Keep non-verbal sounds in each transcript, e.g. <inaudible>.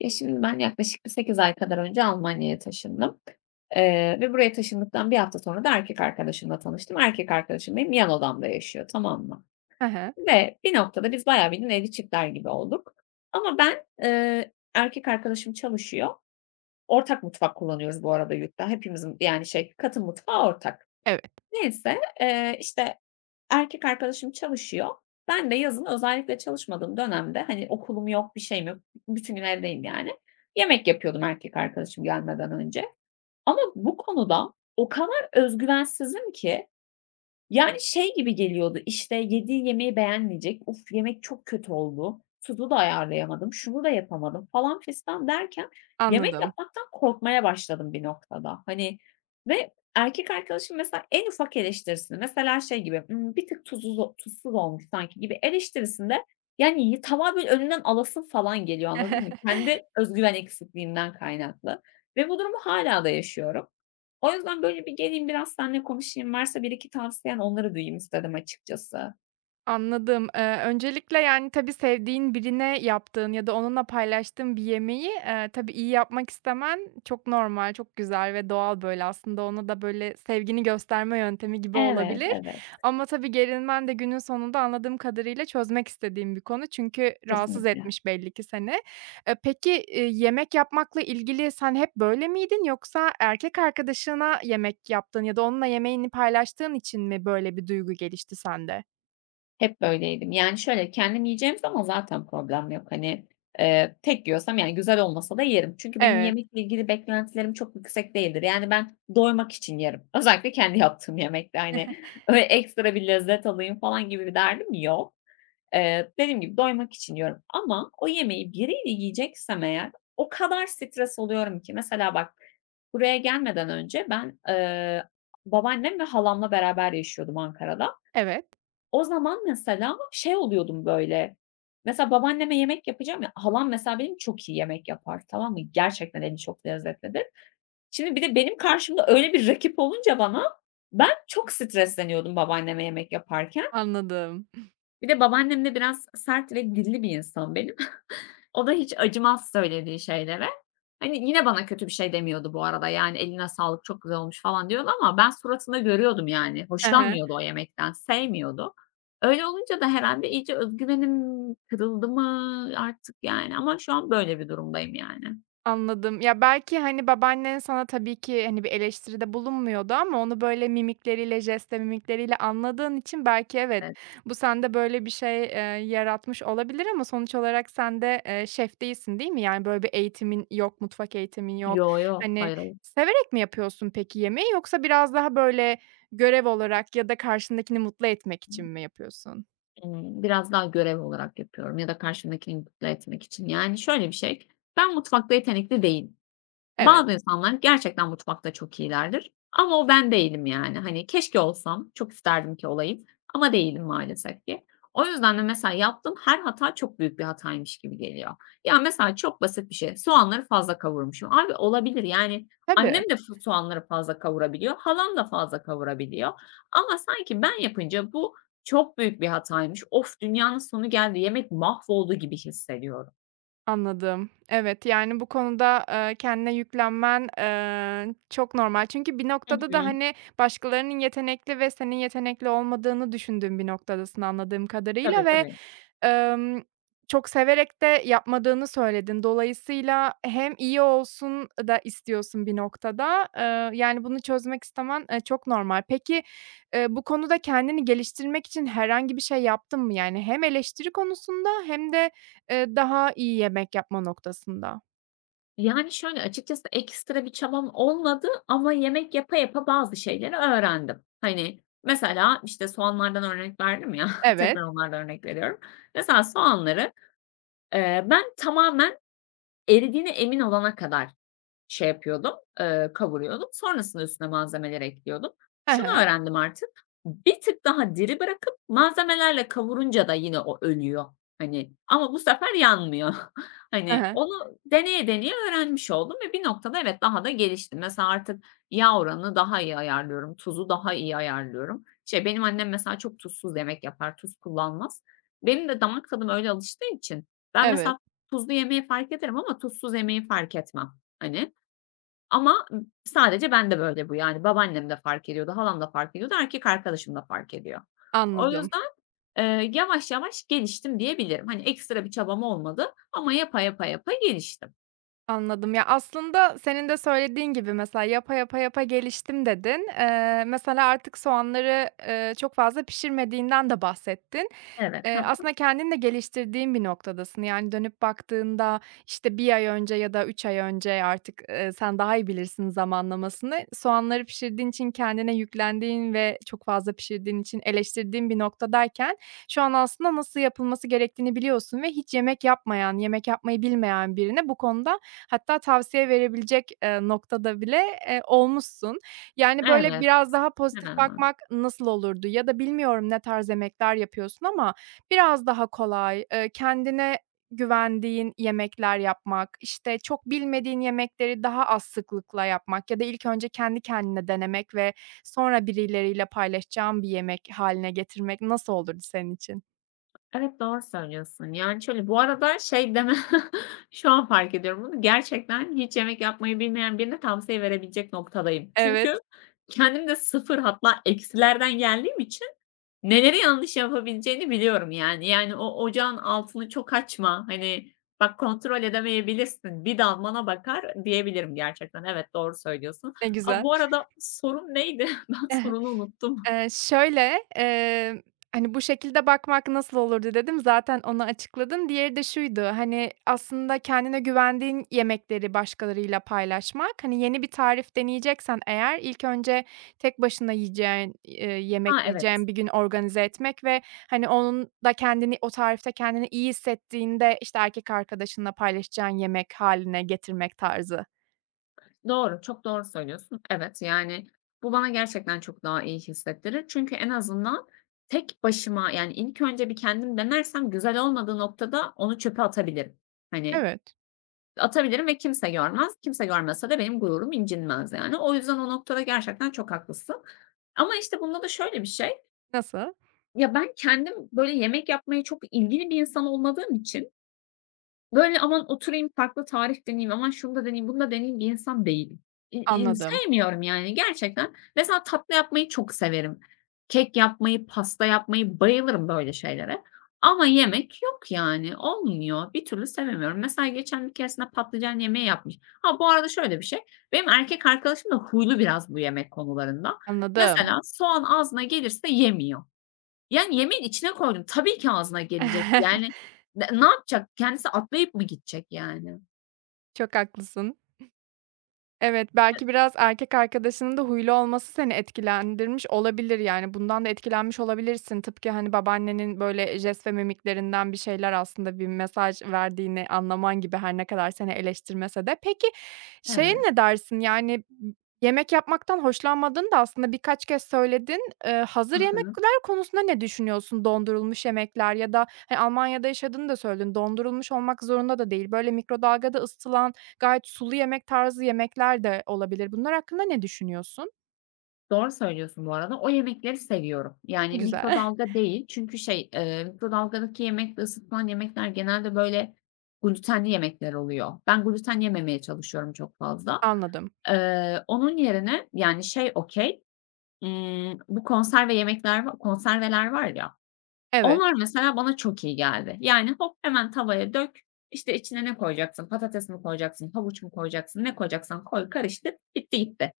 Ya, şimdi ben yaklaşık bir 8 ay kadar önce Almanya'ya taşındım, ve buraya taşındıktan bir hafta sonra da erkek arkadaşımla tanıştım. Erkek arkadaşım benim yan odamda yaşıyor, tamam mı? Hı hı. Ve bir noktada biz bayağı bildiğin evli çiftler gibi olduk ama ben, erkek arkadaşım çalışıyor. Ortak mutfak kullanıyoruz bu arada yurtta. Hepimizin yani şey, katı mutfağı ortak. Evet, Neyse, işte, erkek arkadaşım çalışıyor. Ben de yazın özellikle çalışmadığım dönemde, hani, okulum yok, bir şeyim yok, bütün gün evdeyim yani. Yemek yapıyordum erkek arkadaşım gelmeden önce ama bu konuda o kadar özgüvensizim ki yani, şey gibi geliyordu, işte, yediği yemeği beğenmeyecek, "Uf, yemek çok kötü oldu, tuzu da ayarlayamadım, şunu da yapamadım." falan fistan derken yemek anladım. yapmaktan korkmaya başladım bir noktada. Hani, ve erkek arkadaşım mesela en ufak eleştirisini, mesela şey gibi, "Bir tık tuzsuz o tuzsuz olmuş sanki." gibi eleştirisinde, yani, tavağı böyle önünden alasım falan geliyor, anladın mı? Kendi <laughs> özgüven eksikliğinden kaynaklı ve bu durumu hala da yaşıyorum. O yüzden böyle bir geleyim, biraz seninle konuşayım, varsa 1-2 tavsiyen onları duyayım istedim açıkçası. Anladım. Öncelikle, yani, tabii sevdiğin birine yaptığın ya da onunla paylaştığın bir yemeği, tabii iyi yapmak istemen çok normal, çok güzel ve doğal, böyle, aslında ona da, böyle, sevgini gösterme yöntemi gibi Evet, olabilir. evet, Ama tabii gerilmen de günün sonunda anladığım kadarıyla çözmek istediğim bir konu çünkü rahatsız kesinlikle. etmiş belli ki seni. Peki, yemek yapmakla ilgili sen hep böyle miydin yoksa erkek arkadaşına yemek yaptığın ya da onunla yemeğini paylaştığın için mi böyle bir duygu gelişti sende? Hep böyleydim. Yani şöyle, kendim yiyeceğim zaman zaten problem yok. Hani, tek yiyorsam, yani, güzel olmasa da yerim. Çünkü benim Evet. yemekle ilgili beklentilerim çok yüksek değildir. Yani, ben doymak için yerim. Özellikle kendi yaptığım yemekte, hani, <laughs> öyle ekstra bir lezzet alayım falan gibi bir derdim yok. Dediğim gibi doymak için yiyorum ama o yemeği biriyle yiyeceksem eğer o kadar stres oluyorum ki mesela bak buraya gelmeden önce ben, babaannem ve halamla beraber yaşıyordum Ankara'da. Evet, O zaman mesela şey oluyordum böyle, mesela babaanneme yemek yapacağım ya, halam mesela benim çok iyi yemek yapar, tamam mı? Gerçekten eli çok lezzetlidir. Şimdi bir de benim karşımda öyle bir rakip olunca bana ben çok stresleniyordum babaanneme yemek yaparken. anladım. Bir de babaannem de biraz sert ve dilli bir insan benim. O da hiç acımaz söylediği şeylere. Hani, yine bana kötü bir şey demiyordu bu arada, yani, "Eline sağlık, çok güzel olmuş." falan diyordu ama ben suratında görüyordum, yani. Hı hı, Hoşlanmıyordu o yemekten, sevmiyordu. Öyle olunca da herhalde iyice özgüvenim kırıldı mı artık, yani, ama şu an böyle bir durumdayım, yani. anladım. Ya, belki, hani, babaannen sana tabii ki, hani, bir eleştiride bulunmuyordu ama onu böyle mimikleriyle, jest mimikleriyle anladığın için belki evet, Evet. bu sende böyle bir şey, yaratmış olabilir ama sonuç olarak sen de, şef değilsin, değil mi? Yani, böyle bir eğitimin yok, mutfak eğitimin yok. Yo, yo. Hani, Hayır, hayır. severek mi yapıyorsun peki yemeği yoksa biraz daha böyle görev olarak ya da karşındakini mutlu etmek için mi yapıyorsun? Biraz daha görev olarak yapıyorum ya da karşımdakini mutlu etmek için. Yani, şöyle bir şey, ben mutfakta yetenekli değilim. Evet, Bazı insanlar gerçekten mutfakta çok iyilerdir ama o ben değilim yani. Hani keşke olsam, çok isterdim ki olayım ama değilim maalesef ki. O yüzden de mesela yaptığım her hata çok büyük bir hataymış gibi geliyor. Ya, mesela çok basit bir şey, soğanları fazla kavurmuşum. Abi olabilir yani tabii. annem de soğanları fazla kavurabiliyor, halam da fazla kavurabiliyor ama sanki ben yapınca bu çok büyük bir hataymış. Of, dünyanın sonu geldi, yemek mahvoldu gibi hissediyorum. Anladım. Evet, yani, bu konuda, kendine yüklenmen, çok normal. Çünkü bir Hı noktada da, hı. hani, başkalarının yetenekli ve senin yetenekli olmadığını düşündüğün bir noktadasın anladığım kadarıyla Tabii, tabii. Emm, çok severek de yapmadığını söyledin. Dolayısıyla hem iyi olsun da istiyorsun bir noktada. Yani, bunu çözmek istemen, çok normal. Peki, bu konuda kendini geliştirmek için herhangi bir şey yaptın mı? Yani hem eleştiri konusunda hem daha iyi yemek yapma noktasında. Yani, şöyle, açıkçası ekstra bir çabam olmadı ama yemek yapa yapa bazı şeyleri öğrendim. Hani, mesela, işte, soğanlardan örnek verdim ya, <laughs> tekrar Evet. onlardan örnek veriyorum. Mesela soğanları, ben tamamen eridiğine emin olana kadar şey yapıyordum, kavuruyordum. Sonrasında üstüne malzemeleri ekliyordum. He Şunu he. öğrendim artık, bir tık daha diri bırakıp malzemelerle kavurunca da yine o ölüyor. Hani, ama bu sefer yanmıyor. <laughs> He Hani, he. onu deneye deneye öğrenmiş oldum ve bir noktada evet, daha da geliştim. Mesela artık yağ oranını daha iyi ayarlıyorum, tuzu daha iyi ayarlıyorum. Şey, benim annem mesela çok tuzsuz yemek yapar, tuz kullanmaz. Benim de damak tadım öyle alıştığı için ben Evet, mesela tuzlu yemeği fark ederim ama tuzsuz yemeği fark etmem, hani. Ama sadece bende böyle bu yani. Babaannem de fark ediyordu, halam da fark ediyordu, erkek arkadaşım da fark ediyor. O anladım. yüzden, yavaş yavaş geliştim diyebilirim. Hani, ekstra bir çabam olmadı ama yapa, yapa, yapa geliştim. Anladım. Ya, aslında senin de söylediğin gibi mesela "Yapa, yapa, yapa geliştim." dedin. Mesela artık soğanları, çok fazla pişirmediğinden de bahsettin. Evet. Hı hı. Aslında kendin de geliştirdiğin bir noktadasın. Yani dönüp baktığında, işte, bir ay önce ya da 3 ay önce artık, sen daha iyi bilirsin zamanlamasını, soğanları pişirdiğin için kendine yüklendiğin ve çok fazla pişirdiğin için eleştirdiğin bir noktadayken şu an aslında nasıl yapılması gerektiğini biliyorsun ve hiç yemek yapmayan, yemek yapmayı bilmeyen birine bu konuda hatta tavsiye verebilecek, noktada bile, olmuşsun. Yani, böyle, Evet. biraz daha pozitif Hemen hemen. bakmak nasıl olurdu? Ya da bilmiyorum ne tarz yemekler yapıyorsun ama biraz daha kolay, kendine güvendiğin yemekler yapmak, işte, çok bilmediğin yemekleri daha az sıklıkla yapmak ya da ilk önce kendi kendine denemek ve sonra birileriyle paylaşacağım bir yemek hâline getirmek nasıl olurdu senin için? Evet, doğru söylüyorsun. Yani, şöyle, bu arada şey deme <laughs> şu an fark ediyorum bunu. Gerçekten hiç yemek yapmayı bilmeyen birine tavsiye verebilecek noktadayım. Çünkü Evet, kendim de sıfır hatta eksilerden geldiğim için neleri yanlış yapabileceğini biliyorum, yani. Yani, o ocağın altını çok açma, hani, bak kontrol edemeyebilirsin, bir dalmana bakar diyebilirim gerçekten. Evet, doğru söylüyorsun. ne A, güzel. bu arada sorun neydi? <laughs> Ben <laughs> sorunu unuttum. Şöyle, emm, hani, "Bu şekilde bakmak nasıl olurdu?" dedim. Zaten onu açıkladın. Diğeri de şuydu, hani, aslında kendine güvendiğin yemekleri başkalarıyla paylaşmak. Hani, yeni bir tarif deneyeceksen eğer ilk önce tek başına yiyeceğin, yemek Ha, evet. yiyeceğin bir gün organize etmek hani, onun da kendini o tarifte iyi hissettiğinde, işte, erkek arkadaşınla paylaşacağın yemek hâline getirmek tarzı. Doğru, çok doğru söylüyorsun. Evet, yani, bu bana gerçekten çok daha iyi hissettirir. Çünkü en azından tek başıma, yani, ilk önce bir kendim denersem güzel olmadığı noktada onu çöpe atabilirim. Hani, Evet. atabilirim ve kimse görmez. Kimse görmese de benim gururum incinmez, yani. O yüzden o noktada gerçekten çok haklısın. Ama, işte, bunda da şöyle bir şey, Nasıl? ya, ben kendim, böyle, yemek yapmayı çok ilgili bir insan olmadığım için böyle, aman oturayım farklı tarif deneyeyim, aman şunu da deneyeyim, bunu da deneyeyim bir insan değilim. İ i Anladım, sevmiyorum yani gerçekten. Mesela tatlı yapmayı çok severim. Kek yapmayı, pasta yapmayı bayılırım böyle şeylere. Ama yemek yok yani, olmuyor. Bir türlü sevemiyorum. Mesela geçen bir keresinde patlıcan yemeği yapmış. Ha, bu arada şöyle bir şey, benim erkek arkadaşım da huylu biraz bu yemek konularında. anladım. Mesela soğan ağzına gelirse yemiyor. Yani, yemeğin içine koydum. Tabii ki ağzına gelecek. <laughs> Yani, ne yapacak? Kendisi atlayıp mı gidecek yani? Çok haklısın. Evet, belki biraz erkek arkadaşının da huylu olması seni etkilendirmiş olabilir, yani, bundan da etkilenmiş olabilirsin. Tıpkı, hani, babaannenin, böyle, jest ve mimiklerinden bir şeyler aslında bir mesaj verdiğini anlaman gibi her ne kadar seni eleştirmese de. Peki, şeye Evet. ne dersin, yani, yemek yapmaktan hoşlanmadığını da aslında birkaç kez söyledin. Hazır Hı hı. yemekler konusunda ne düşünüyorsun? Dondurulmuş yemekler ya da, hani, Almanya'da yaşadığını da söyledin. Dondurulmuş olmak zorunda da değil. Böyle, mikrodalgada ısıtılan gayet sulu yemek tarzı yemekler de olabilir. Bunlar hakkında ne düşünüyorsun? Doğru söylüyorsun bu arada. O yemekleri seviyorum. Yani, Güzel. <laughs> mikrodalga değil çünkü şey, mikrodalgadaki yemekle ısıtılan yemekler genelde, böyle, glutenli yemekler oluyor. Ben gluten yememeye çalışıyorum çok fazla. Anladım. Onun yerine, yani, şey okay, bu konserve yemekler konserveler var ya Evet. onlar mesela bana çok iyi geldi. Yani hop hemen tavaya dök, İşte içine ne koyacaksın? Patates mi koyacaksın, havuç mu koyacaksın, ne koyacaksan koy, karıştır, bitti gitti.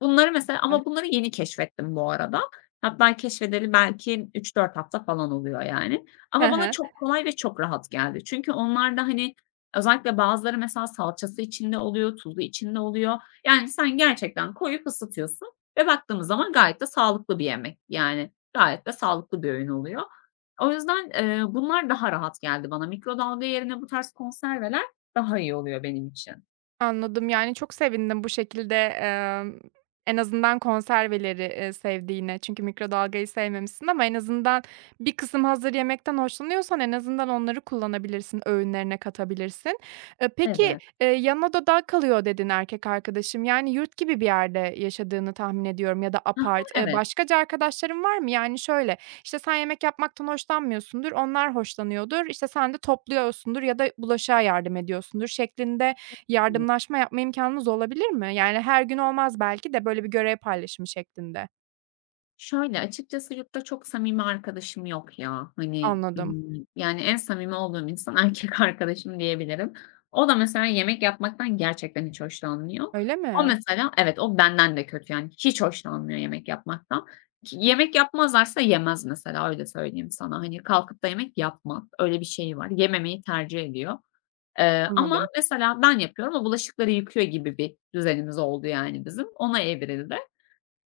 Bunları mesela ama bunları yeni keşfettim bu arada. Hatta keşfedeli belki 3-4 hafta falan oluyor yani. Hı Ama bana hı. çok kolay ve çok rahat geldi. Çünkü onlar da, hani, özellikle bazıları mesela salçası içinde oluyor, tuzu içinde oluyor. Yani sen gerçekten koyup ısıtıyorsun ve baktığımız zaman gayet de sağlıklı bir yemek. Yani gayet de sağlıklı bir öğün oluyor. O yüzden, bunlar daha rahat geldi bana. Mikrodalga yerine bu tarz konserveler daha iyi oluyor benim için. Anladım. Yani, çok sevindim bu şekilde, en azından konserveleri, sevdiğine. Çünkü mikrodalgayı sevmemişsin ama en azından bir kısım hazır yemekten hoşlanıyorsan en azından onları kullanabilirsin, öğünlerine katabilirsin. Peki, Evet. "Yan odada kalıyor." dedin erkek arkadaşım. Yani, yurt gibi bir yerde yaşadığını tahmin ediyorum ya da Hı, apart. Evet. Başkaca arkadaşların var mı? Yani, şöyle, işte, sen yemek yapmaktan hoşlanmıyorsundur, onlar hoşlanıyordur, işte, sen de topluyorsundur ya da bulaşığa yardım ediyorsundur şeklinde, yardımlaşma yapma imkânınız olabilir mi? Yani her gün olmaz belki de böyle bir görev paylaşımı şeklinde. Şöyle, açıkçası yurtta çok samimi arkadaşım yok ya. Hani, Anladım. Yani en samimi olduğum insan erkek <laughs> arkadaşım diyebilirim. O da mesela yemek yapmaktan gerçekten hiç hoşlanmıyor. Öyle O mi? mesela evet, o benden de kötü yani hiç hoşlanmıyor yemek yapmaktan. Ki yemek yapmazlarsa yemez mesela, öyle söyleyeyim sana. Hani kalkıp da yemek yapmaz. Öyle bir şey var. Yememeyi tercih ediyor. Ama Anladım. mesela ben yapıyorum, o bulaşıkları yıkıyor gibi bir düzenimiz oldu yani bizim. Ona evrildi.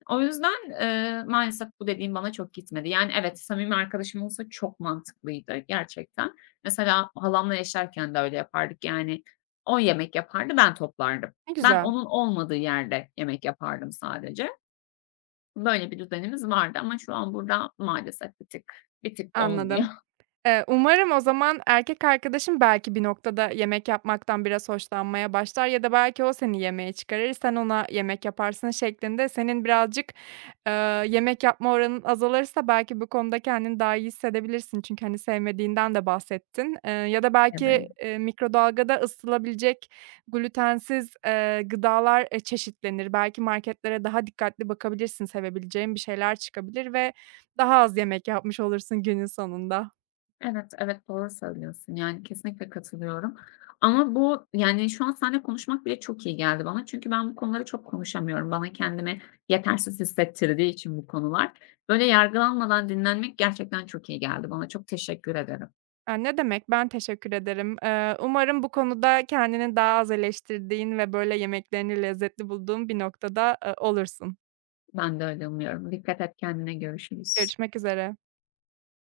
O yüzden, maalesef bu dediğim bana çok gitmedi. Yani evet, samimi arkadaşım olsa çok mantıklıydı gerçekten. Mesela halamla yaşarken de öyle yapardık. Yani o yemek yapardı, ben toplardım. Ne Ben güzel. onun olmadığı yerde yemek yapardım sadece. Böyle bir düzenimiz vardı ama şu an burada maalesef bir tık olmuyor. Anladım. Umarım o zaman <laughs> erkek arkadaşın belki bir noktada yemek yapmaktan biraz hoşlanmaya başlar ya da belki o seni yemeğe çıkarır, sen ona yemek yaparsın şeklinde senin birazcık, eee, yemek yapma oranın azalırsa belki bu konuda kendini daha iyi hissedebilirsin. Çünkü, hani, sevmediğinden de bahsettin. Ya da belki, Evet. Mikrodalgada ısıtılabilecek glutensiz gıdalar, çeşitlenir. Belki marketlere daha dikkatli bakabilirsin, sevebileceğin bir şeyler çıkabilir ve daha az yemek yapmış olursun günün sonunda. Evet, evet, doğru söylüyorsun. Yani, kesinlikle katılıyorum ama bu, yani, şu an seninle konuşmak bile çok iyi geldi bana. Çünkü ben bu konuları çok konuşamıyorum. Bana kendimi yetersiz hissettirdiği için bu konular. Böyle yargılanmadan dinlenmek gerçekten çok iyi geldi bana. Çok teşekkür ederim. A, ne demek, ben teşekkür ederim. Umarım bu konuda kendini daha az eleştirdiğin ve böyle yemeklerini lezzetli bulduğun bir noktada, olursun. Ben de öyle umuyorum. Dikkat et kendine. Görüşürüz. Görüşmek üzere.